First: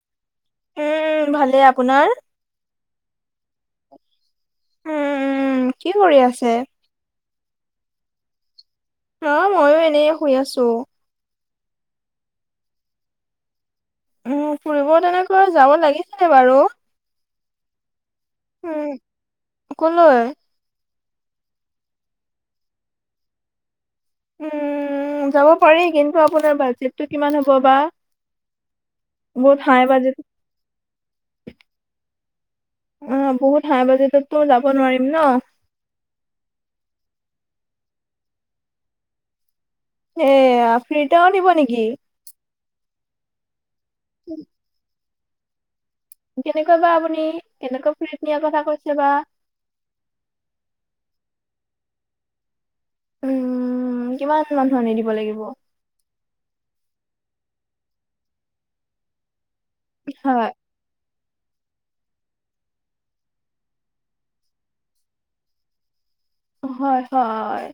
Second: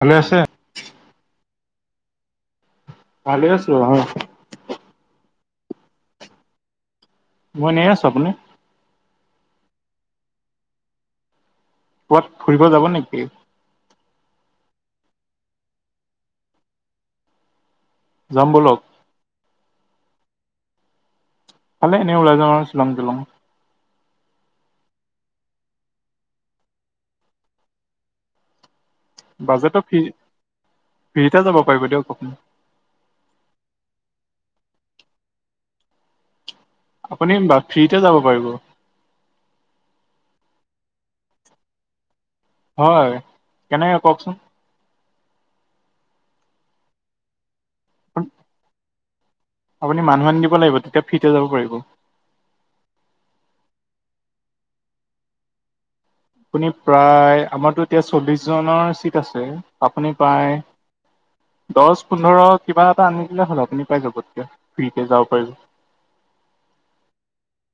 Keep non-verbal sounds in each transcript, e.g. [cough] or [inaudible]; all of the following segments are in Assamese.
ভালে আছে? উম', ভালে আপোনাৰ? ভালে আছো অ, উম', উম, কি কৰি আছে? মই এনেই আছো। আপুনি? অ', মইো এনে শুই আছো। পোৱাত ফুৰিব যাব নেকি? উম', ফুৰিব তেনেকৈ যাব লাগিছিলে বাৰু যাম বলক। উম, কলৈ? এইফালে এনেই উলাই যাও চিলং টিলং। উম', যাব পাৰি। কিন্তু আপোনাৰ বাজেটটো কিমান হ'ব বা বহুত হাই বাজেটটো ফ্ৰী বাজেট ফ্ৰীতে যাব পাৰিব দিয়ক অ', বহুত হাই বাজেততো যাব নোৱাৰিম ন। আপুনি বা ফ্ৰীতে যাব পাৰিব। এ', ফ্ৰিটেও নিব নেকি? হয়। কেনেকে কওকচোন? কেনেকুৱা বা আপুনি কেনেকৱৈ ফ্ৰিত নিয়াৰ কথা কৈছে বা আপুনি মানুহ আনি দিব লাগিব। তেতিয়া ফ্ৰিতে যাব পাৰিব। উম', কিমান মানুহ আনি দিব লাগিব। আপুনি প্ৰায় আমাৰতো এতিয়া চল্লিশ জনৰ চিট আছে। আপুনি হয়, প্ৰায় দহ পোন্ধৰ কিবা এটা আনি দিলে হ'ল আপুনি পাই যাব তেতিয়া ফ্ৰীকৈ যাব পাৰিব। হয়। হয়।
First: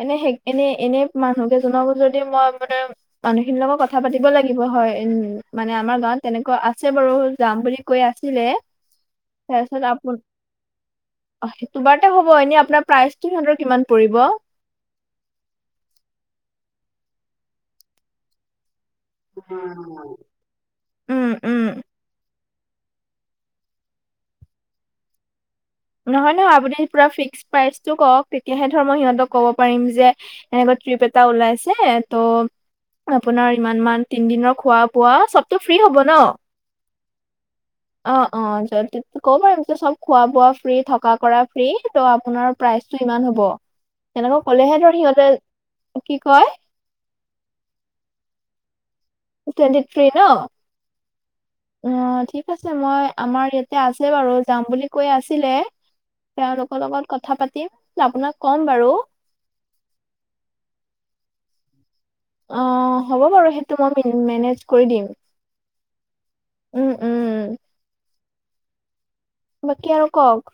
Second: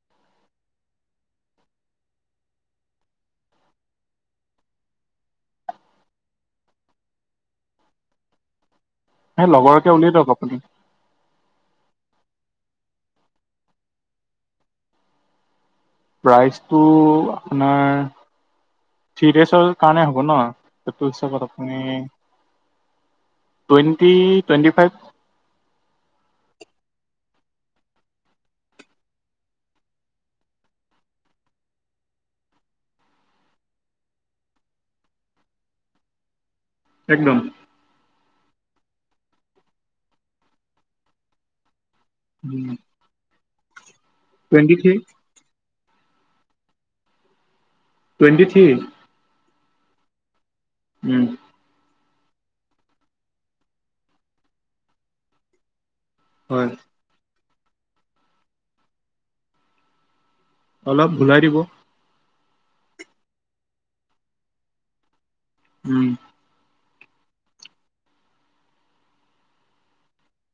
এনে স এনে এনে মানুহ কেইজনকো যদি মই মানে মানুহখিনিৰ লগত কথা পাতিব লাগিব হয়। উম', মানে আমাৰ গাঁৱত তেনেকুৱা আছে বাৰু যাম বুলি কৈ আছিলে। সেই তাৰ পিছত লগৰকে উলিয়াই আপোন, দিয়ক আপুনি তোমাৰ হব এনেই অপোনাৰ প্ৰাইচ? থ্ৰি হান্দ্ৰেত কিমান পৰিব। প্ৰাইচটো আপোনাৰ থ্ৰী ডেজৰ কাৰণে হ'ব ন, সেইটো উম হিচাপত উম আপুনি টুৱেণ্টি টুৱেণ্টি ফাইভ। নহয় নহয় আপুনি পুৰা ফিক্স প্ৰাইচটো কওক তেতিয়াহে ধৰ মই সিহঁতক ক'ব পাৰিম যে এহেটৰ ট্ৰিপ এটা ওলাইছে ত আপোনাৰ ইমান মান তিনদিনৰ খোৱা বোৱা চবতো ফ্ৰী হ'ব ন? একদম। অ অ য কব পাৰিম যে চব খোৱা বোৱা ফ্ৰী থকা কৰা ফ্ৰী ত আপোনাৰ প্ৰাইচটো ইমান হ'ব, তেনেকৈ টুৱেণ্টি কলেহে থ্ৰী ধৰ সিহঁতে কি কয় টুৱেটি থ্ৰী। টুৱেণ্টি থ্ৰী ন? উম। অ ঠিক আছে মই আমাৰ ইয়াতে আছে বাৰু, যাম বুলি কৈ আছিলে। হয় তেওঁলোকৰ লগত কথা পাতি আপোনাক ক'ম বাৰু। অলপ বুজাই দিব। অ হ'ব বাৰু সেইটো মই মেনেজ কৰি দিম। উম। উম উ। বাকী আৰু কওক,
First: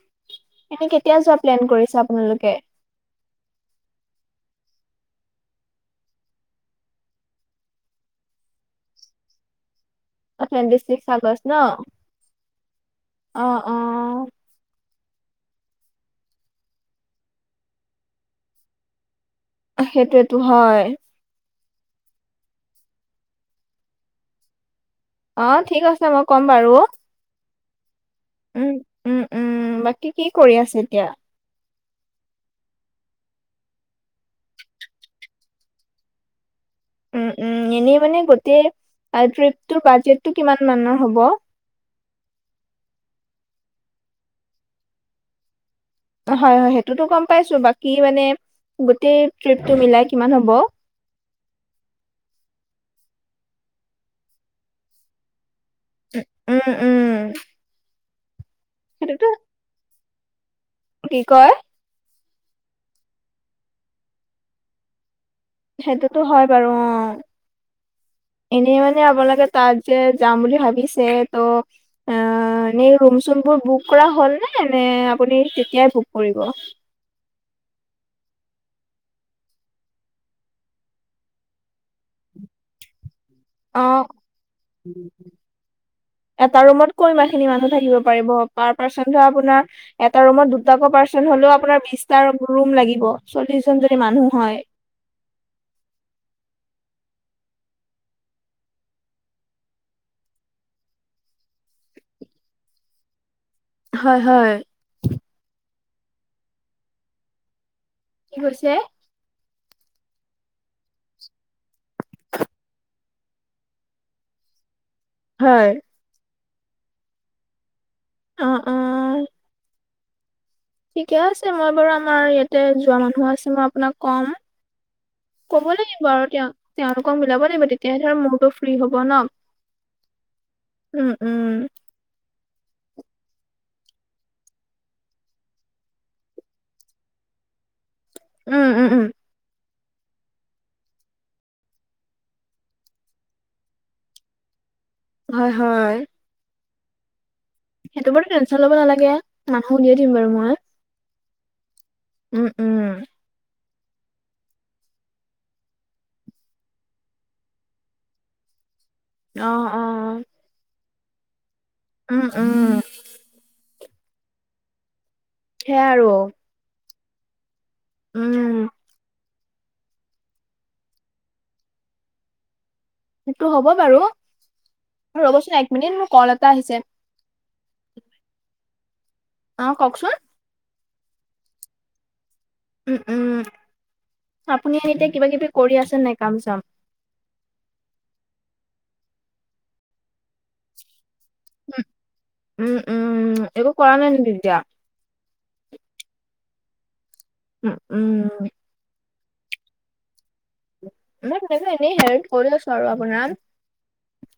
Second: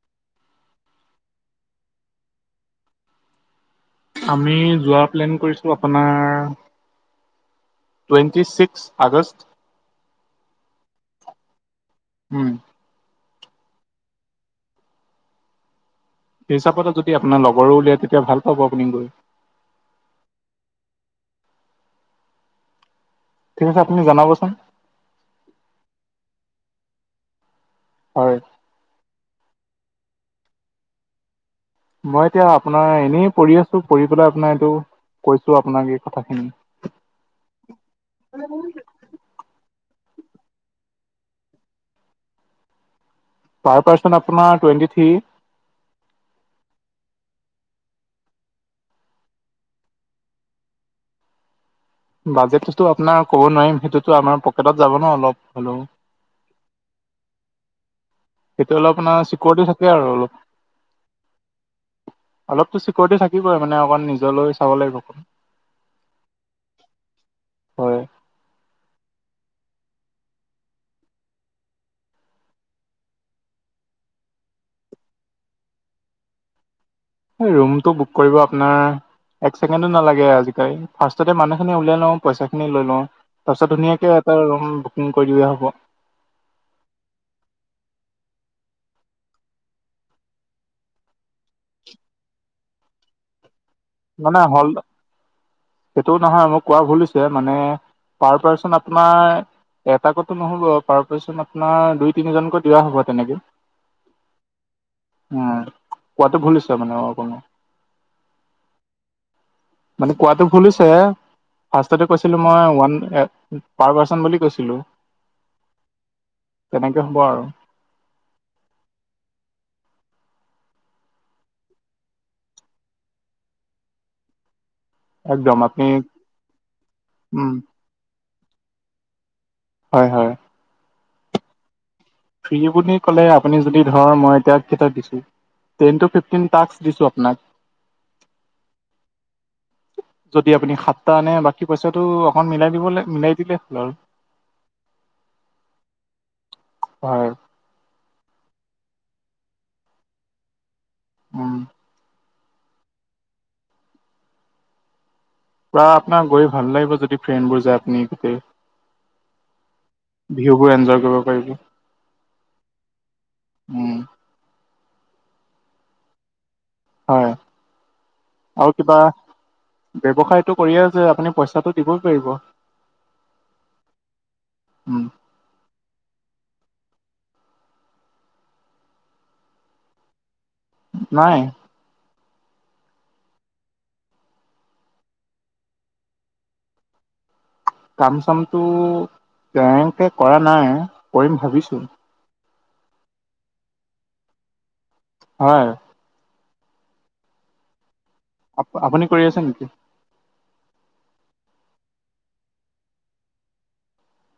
এনে কেতিয়া যোৱা প্লেন কৰিছে আপোনালোকে? আমি যোৱা প্লেন কৰিছো আপোনাৰ twenty six August. Twenty six August ন? উম। অ অ। সেই হিচাপতে যদি আপোনাৰ লগৰো উলিয়াই তেতিয়া ভাল পাব আপুনি গৈ। সেইটোয়েতো হয়। ঠিক আছে আপুনি জনাবচোন। অ ঠিক আছে মই ক'ম বাৰু। হয়। উম উম উম, বাকী কি কৰি আছে এতিয়া? মই এতিয়া আপোনাৰ এনেই পৰি আছোঁ, পৰি পেলাই আপোনাৰ এইটো কৈছোঁ আপোনাক এই কথাখিনি। উম উম এনেই মানে গোটেই ট্ৰিপটোৰ বাজেটটো কিমান মানৰ হ'ব? পাৰ পাৰ্চন আপোনাৰ টুৱেণ্টি থ্ৰী। হয় হয় সেইটোতো গম পাইছোঁ, বাকী মানে গোটেই ট্ৰিপটো মিলাই কিমান হ'ব? বাজেটোতো আপোনাৰ ক'ব নোৱাৰিম সেইটোতো আমাৰ পকেটত যাব ন অলপ হ'লেও। উম উম। সেইটো অলপমান সেইটোতো চিকৰিটি থাকে আৰু অলপ। কি কয়? অলপতো চিকৰিটি থাকিবই মানে অকণ নিজলৈ চাব লাগিব অকণ। সেইটোতো হয় বাৰু অ। হয় এনেই মানে আপোনালোকে তাত যে যাম বুলি ভাবিছে ত অ', এনেই ৰুম-চোমবোৰ বুক কৰা হ'লনে নে আপুনি তেতিয়াই বুক কৰিব? এই ৰুমটো বুক কৰিব আপোনাৰ এক ছেকেণ্ডো নালাগে আজিকালি। ফাৰ্ষ্টতে মানুহখিনি উলিয়াই লওঁ, পইচাখিনি লৈ লওঁ। তাৰপিছত অ', ধুনীয়াকে এটা ৰুম বুকিং কৰি দিলে হ'ব। এটা ৰুমত ক'ৰ ইমান খিনি মানুহ থাকিব পাৰিব? পাৰ পাৰ্চন ধৰা আপোনাৰ এটা ৰুমত দুটাকৈ পাৰ্চন হ'লেও আপোনাৰ বিশটা ৰু-ৰুম লাগিব। চল্লিছজন যদি মান মানে হল, সেইটোও নহয় মোক কোৱা ভুল হৈছে মানে পাৰ পাৰ্চন আপোনাৰ এটাকেকতো নহ'ব। পাৰ পাৰ্চন আপোনাৰ দুই-তিনিজনকৈ দিয়া হ'ব তেনেকে। হয়, হয়। উম, কোৱাটো ভুল হৈছে মানে অকমান। কি কৈছে? মানে কোৱাটো ভুল হৈছে। ফাৰ্ষ্টতে কৈছিলোঁ মই ওৱান এ পাৰ পাৰ্চন বুলি কৈছিলোঁ। হয়। তেনেকে হ'ব আৰু। অ', অ'। ঠিকে আছে। মই বাৰু আমাৰ ইয়াতে যোৱা মানুহ আছে মই আপোনাক কম। একদম ক'ব আপুনি লাগিব আৰু দিয়ক। তেওঁলোকক মিলাব উম লাগিব তেতিয়া ধৰ মোৰতো ফ্ৰী হ'ব ন? হয়, হয়। উম, উম। ফ্ৰী বুলি ক'লে আপুনি যদি ধৰ মই এতিয়া কেইটাক দিছো টেন টু ফিফটিন টাস্ক দিছো আপোনাক। উম, উম, উম। যদি আপুনি সাতটা আনে বাকী পইচাটো অকন মিলাই দিব লা-মিলাই দিলে হ'ল আৰু। হয়, হয়। বাৰু। হেইটো বাৰু টেনচন ল'ব নালাগে। মানুহ উলিয়াই দিম বাৰু মই। উম। উম, উম। পুৰা আপোনাৰ গৈ ভাল লাগিব যদি ফ্ৰেণ্ডবোৰ যায় আপুনি গোটেই। অ', অ', অ'। ভিউবোৰ এনজয় কৰিব পাৰিব। উম, উম। উম। সেয়াই আৰু হয় উম। আৰু কিবা, ব্যৱসায়টো কৰিয়ে আছে আপুনি পইচাটো দিবই পাৰিব? সেইটো হ'ব বাৰু। অ', উম ৰ'বচোন একমিনিট মোৰ কল এটা আহিছে। অ', কওঁকচোন। নাই। উম, উম, আপুনি এতিয়া কিবা-কিবি কৰি আছে নে নাই কাম-চাম? কাম-চামটো তেনেকে কৰা নাই, কৰিম ভাবিছো। উম, উম, একো কৰা নাই নেকি এতিয়া? হয়। উমঁ' উমঁ'। আপুনি কৰি আছে নেকি? মই এনেই হেল্প কৰি আছো আৰু আপোনাৰ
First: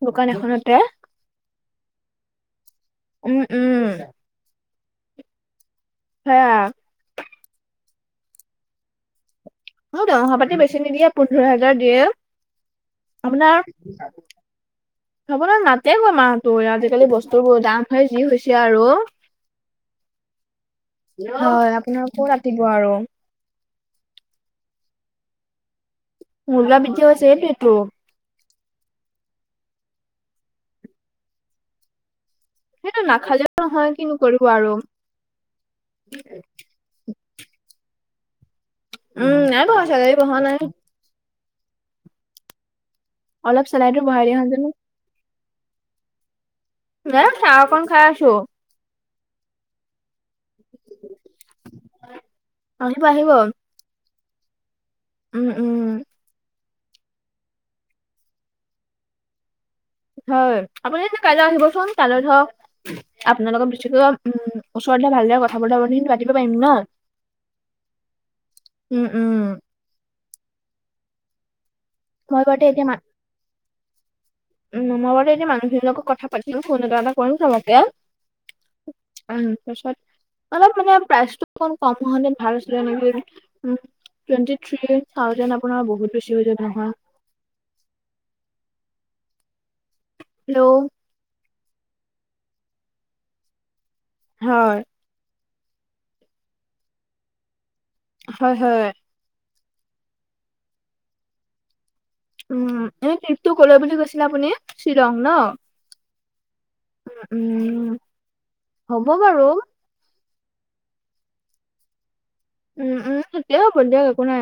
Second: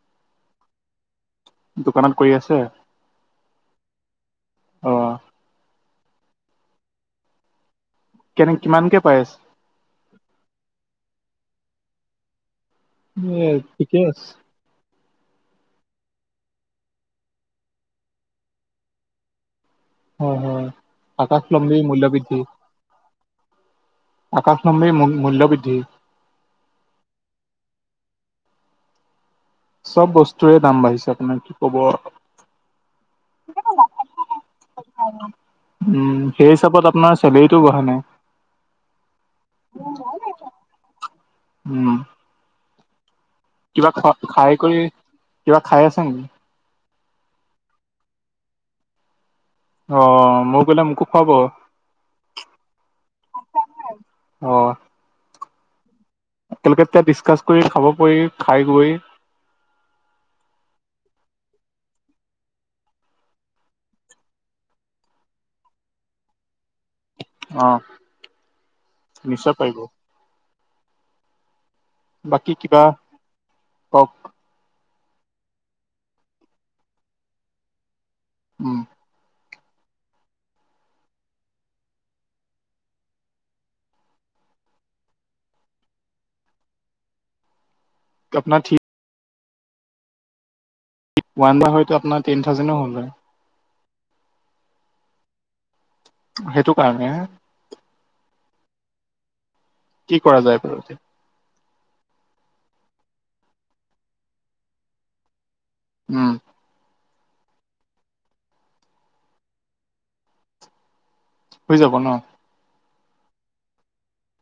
দোকান এখনতে। দোকানত কৰি আছে? উমঁ' উমঁ'। অ সেই‌য়া। কেনে কিমানকৈ পাই আছে? মোৰ দৰমহা পাতি বেছি নিদিয়ে পোন্ধৰ হাজাৰ দিয়ে। এ আপোনাৰ ঠিকে আছে [unintelligible] আপোনাৰ নাতে গৈ মাহতো আজিকালি বস্তু বোৰ দাম হে যি হৈছে আৰু। হয় হয়। হয়, আকাশলম্বী আপোনালোকো মূল্যবৃদ্ধি ৰাতি [inaudible] আৰু। আকাশলন্বী মূল্যবৃদ্ধি। মূল্যবিদ্ধি হৈছে সেইটোৱেইটো। চ'ব বস্তুৰে দাম বাঢ়িছে আপোনাৰ কি ক'ব। সেইটোৱে, নাখালেওঁ নহয় কিনো কৰিব আৰু। উম সেই হিচাপত আপোনাৰ চেলেৰীটো বঢ়া উম, নাই বঢ়া নাই। চেলাৰী বঢ়া নাই। উমঁ'। অলপ কিবা চেলাৰীটো বঢ়াই দিয়া খ-খাই হেতেনো। কৰি, কিবা খাই আছা নেকি? নাই চাহ অকণ খাই আছোঁ। অঁ' মই গ'লে মোকো খুৱাব? আহিব আহিব। অঁ। উমঁ' উমঁ। একেলগে তেয়া ডিচকাচ কৰি খাব পৰি খাই গৈ হয়। আপুনি এনে কাইলৈ আহিবচোন, কাইলৈ ধৰ আপোনা লগত বেছিকৈ উমঁ' ওচৰত হে ভালদৰে কথা বতৰা খিনি পাতিব পাৰিম ন। উম, অহ' উম। নিশ্চয় পাৰিব। বাকী [unintelligible] কিবা এতিয়া মা কওক? উমঁ' মই বাৰু এতিয়া মানুহখিনিৰ লগত কথা পাতিম ফোন এটা এটা কৰিম চবকে। উমঁ'। উমঁ' তাৰপাছত অলপ মানে প্ৰাইচটো অকন কম হ'লে ভাল আছিলে নেকি, উমঁ'। টুৱেণ্টি থ্ৰী থাউজেণ্ড আপোনাৰ বহুত বেছি হৈ যাব নহয়। আপোনাৰ থ্ৰি হেল্ল'। ওৱান বা হয়তো আপোনাৰ টেন থাউজেণ্ডনো হ'ল হয়। হয়। সেইটো কাৰণে হয় হয়। কি কৰা যায় বাৰু এতিয়া। উমঁ' এনেই ট্ৰিপটো ক'লৈ বুলি কৈছিলে আপুনি শ্বিলং ন'। উমঁ'। উমঁ' উমঁ' হ'ব বাৰু। হৈ যাব ন? উমঁ' উমঁ' ঠিকেই হ'ব দিয়ক একো নাই।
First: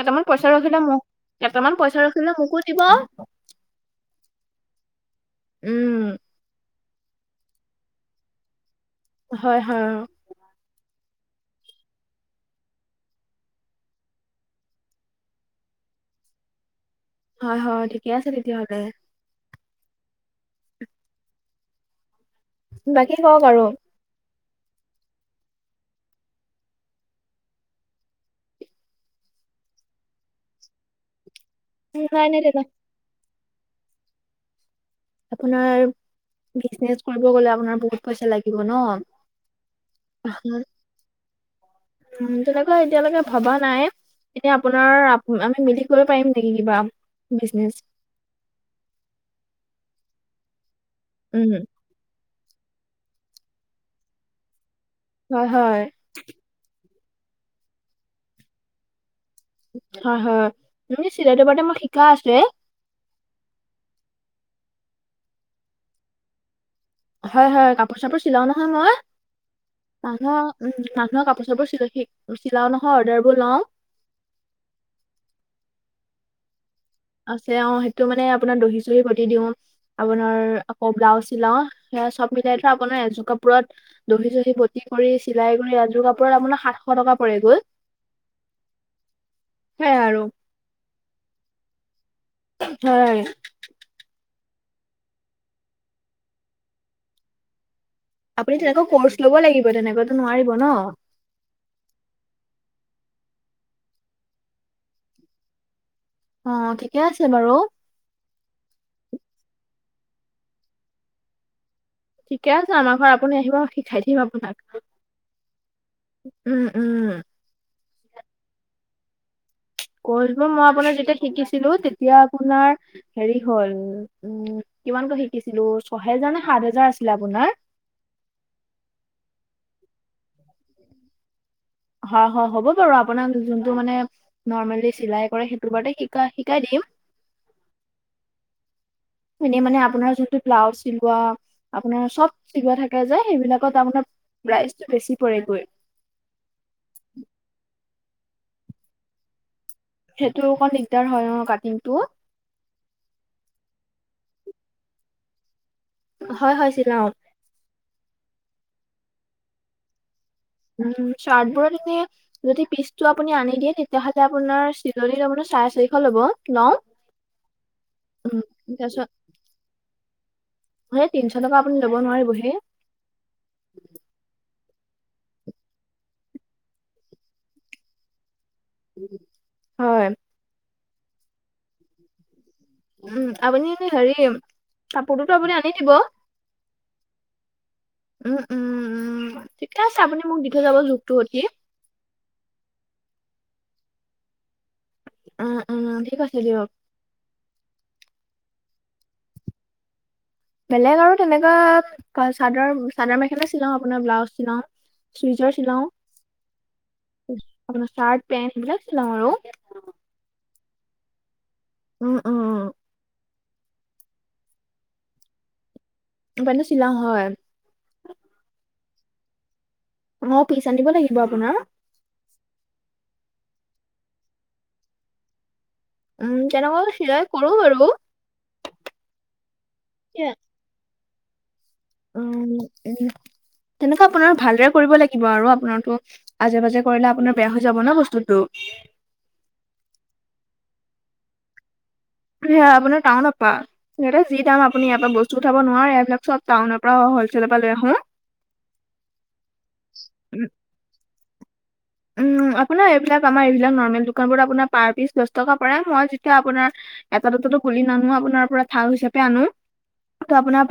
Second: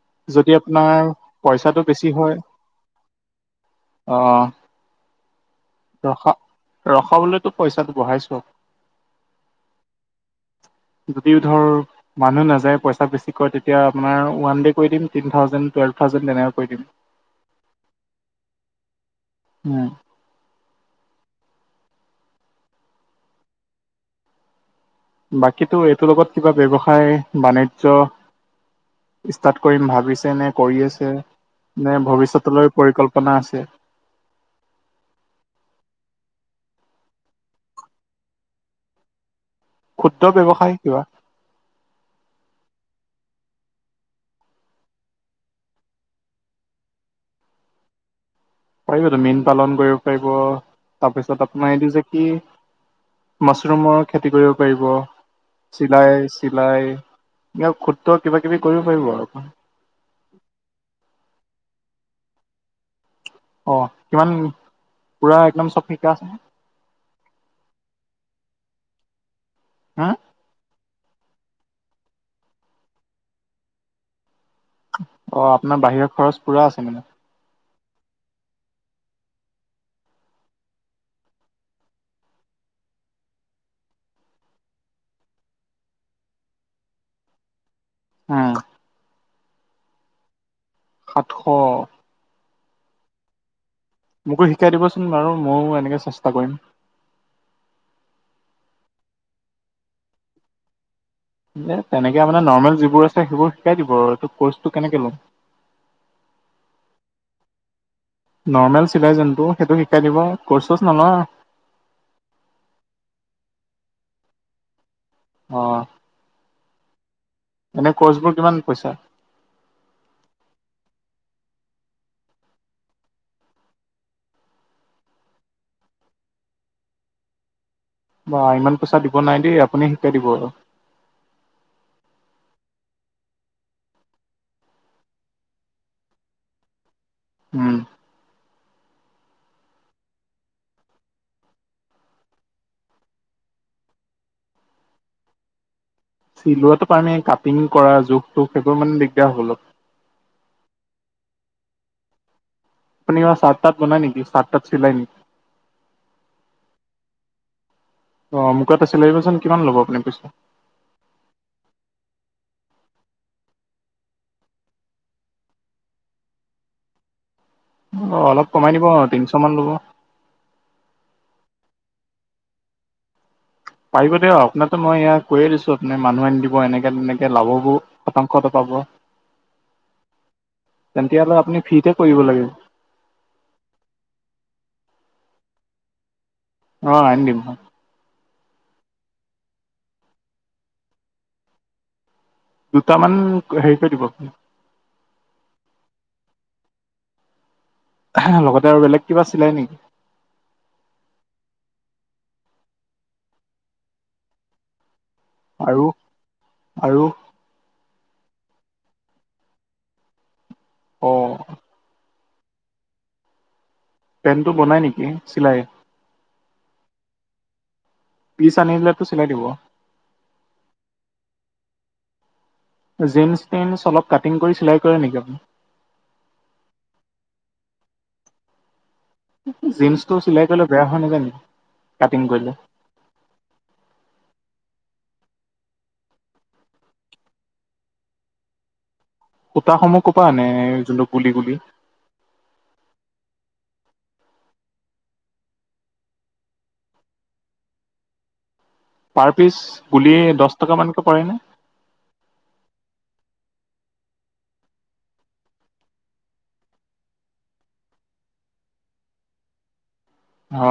কেইটামান পইচা যদি ৰখিলে আপোনাৰ মোক, কেইটামান পইচাটো পইচা বেছি ৰখিলে মোকো দিব। অঁ। উম, ৰখা ৰখাবলৈতো পইচা বঢ়াইছো। হয়-হয়। যদিও ধৰ মানুহ নাযায় পইচা বেছি কয় তেতিয়া আপোনাৰ ওৱান ডে কৰি দিম, টেন থাউজেণ্ড, টুৱেলভ থাউজেণ্ড তেনেকৈ কৰি দিম। হয়-হয়, ঠিকে আছে তেতিয়াহ'লে। উম! বাকী কওক আৰু? বাকীতো এইটোৰ লগত কিবা ব্যৱসায়, বাণিজ্য ষ্টাৰ্ট কৰিম ভাবিছে নে, কৰি আছে নে নাই, নাই তেনে ভৱিষ্যতলৈ পৰিকল্পনা আছে? আপোনাৰ বিজনেছ কৰিব গ'লে আপোনাৰ বহুত পইচা লাগিব ন। ক্ষুদ্ৰ ব্যৱসায় কিবা? উম! তেনেকুৱা এতিয়ালৈকে ভবা নাই। এনেই আপোনাৰ আমি মিলি কৰিব পাৰিম নেকি কিবা বিজনেছ? পাৰিবটো মীন পালন কৰিব পাৰিব তাৰপিছত উম, আপোনাৰ এইটো যে কি মচৰুমৰ খেতি কৰিব পাৰিব, হয়, হয়। চিলাই চিলাই এনে ক্ষুদ্ৰ কিবা-কিবি কৰিব পাৰিব আৰু। হয়-হয়। [unintelligible] চিলাইটো বাৰু মই শিকা আছে। অঁ! কিমান পুৰা একদম চব শিকা আছে নে? হয়-হয়, কাপোৰ-চাপোৰ চিলাও নহয় মই হা মানুহৰ। উম! মানুহৰ কাপোৰ-চাপোৰ চি-চিলাও নহয় অৰ্ডাৰবোৰ লওঁ। অ! আপোনাৰ বাহিৰা খৰচ পুৰা আছে মানে। আছে অঁ সেইটো মানে আপোনাৰ দহি-চহি বতি দিওঁ। আপোনাৰ আকৌ ব্লাউজ চিলাও সেয়া চব মিলাই থৈ আপোনাৰ এযোৰ কাপোৰত দহি-চহি বটি কৰি, চিলাই কৰি এযোৰ কাপোৰত আপোনাৰ সাতশ টকা পৰে গৈ। উম। সেয়া আৰু। সাতশ? হয়। মোকো শিকাই দিব চোন বাৰু ময়ো এনেকে চেষ্টা কৰিম। আপুনি তেনেকুৱা কৰ্চ ল'ব লাগিব তেনেকৈটো নোৱাৰিব ন। যে তেনেকে মানে নৰ্মেল যিবোৰ আছে সেইবোৰ শিকাই দিব আৰু এইটো কৰ্চটো কেনেকে লম। অঁ! ঠিকে আছে বাৰু। নৰ্মেল চিলাই যোনটো সেইটো শিকাই দিব ক'ৰ্চ-চ'ৰ্চ নল‌ওঁ। ঠিকে আছে আমাৰ ঘৰত আপুনি আহিব শিকাই দিম আপোনাক। অ উম-উম! এনেই কৰ্চবোৰ কিমান পইছা? ক'ৰ্চবোৰ মই আপোনাৰ যেতিয়া শিকিছিলোঁ তেতিয়া আপোনাৰ হেৰি হ'ল উম! কিমানকৈ শিকিছিলোঁ ছয় হেজাৰ নে সাত হেজাৰ আছিলে আপোনাৰ। বা ইমান পইচা দিব নাই দেই আপুনি শিকাই দিব আৰু। হয়-হয় হ'ব বাৰু আপোনাক যোনটো মানে নৰ্মেলি চিলাই কৰে সেইটো বাৰু শি-শিকাই দিম। উম। এনেই মানে আপোনাৰ যোনটো ব্লাউজ চিলোৱা, আপোনাৰ চব চিলোৱা থাকে যে সেইবিলাকত আপোনাৰ প্ৰাইচটো বেছি পৰে গৈ। চিলোৱাটো পাৰানে? কাটিং কৰা জোখটো সেইবোৰ মানে দিগদাৰ হ'ল। সেইটো অকণ দিগদাৰ হয় অ কাটিংটোৰ। আপুনি চাৰ্ট-টাৰ্ট বনাই নেকি? চাৰ্ট-টাৰ্ট চিলাই নেকি? হয় হয় চিলাও। অ' মোকো এটা চিলাই দিবচোন, কিমান লব আপুনি পইচা? উম চাৰ্টবোৰত এনে যদি পিচটো আপুনি আনি দিয়ে, তেতিয়াহ'লে আপোনাৰ চিলনী ল'ব ন চাৰে চাৰিশ ল'ব লম। অ' অলপ কমাই দিব আও তিনিশমান ল'ব। সেই তিনিশ টকা আপুনি ল'ব নোৱাৰিবহে। পাৰিব দিয়ক, আপোনাৰটো মই ইয়া কৈয়ে দিছো আপুনি মানুহ আনি দিব এনেকে তেনেকে [unintelligible] শতাংশটো পাৱ। হয়। তেতিয়ালে হ'লে আপুনি ফ্ৰিতে কৰিব লাগে। উম, আপুনি এ হেৰি কাপোৰটোতো আপুনি আনি দিব। অঁ, আনি দিম। উম উম উম, ঠিকে আছে আপুনি মোক দি থৈ যাব জোখটো সতি। দুটামান হেৰি কৰি দিব। উম উম, ঠিক আছে দিয়ক। [unintelligible] লগতে আৰু বেলেগ কিবা চিলাই নেকি? বেলেগ আৰু তেনেকুৱা চাদৰ চাদৰ-মেখেলা চিলাও, আপোনাৰ ব্লাউজ চিলাওঁ। চুইজাৰ আৰু চিলাও আৰু আপোনাৰ চাৰ্ট-পেন্ট এইবিলাক চিলাও আৰু। অ'। উম, উম। পেণ্টটো বনাই নেকি, চিলাই? পেণ্টটো চিলাওঁ হয়। পিচ আনিলেতো চিলাই দিব? অ' পিচ আনিব লাগিব আপোনাৰ। জিন্স পেণ্ট অলপ কাটিং কৰি চিলাই কৰে নেকি আপুনি? উম, তেনেকুৱাও চিলাই কৰো বাৰু। জীন্সটো চিলাই কৰিলে বেয়া হয় নেযায় জানো? উম, তেনেকুৱা আপোনাৰ ভালদৰে কৰিব লাগিব আৰু আপোনাৰটো আজে বাজে কৰিলে আপোনাৰ বেয়া হৈ যাব ন বস্তুটো। সূতা সমূহ ক'ৰপা আনে যোনটো গুলি গুলি? সেইয়া আপোনাৰ টাউনৰ পৰা। ইয়াতে যি দাম আপুনি ইয়াৰ পৰা বস্তু উঠাব নোৱাৰে, এইবিলাক চব টাউনৰ পৰা হলচেলৰ পৰা লৈ আহো। পাৰ পিচ গুলি দহ টকা মানকে পৰেনে? উম, আপোনাৰ এইবিলাক আমাৰ এইবিলাক নৰ্মেল দোকানবোৰত আপোনাৰ পাৰ পিচ দহ টকা পৰে। মই যেতিয়া আপোনাৰ এটা দুটাতো গুলি নানো আপোনাৰ পৰা থাক হিচাপে আনো। ত' আপোনাৰ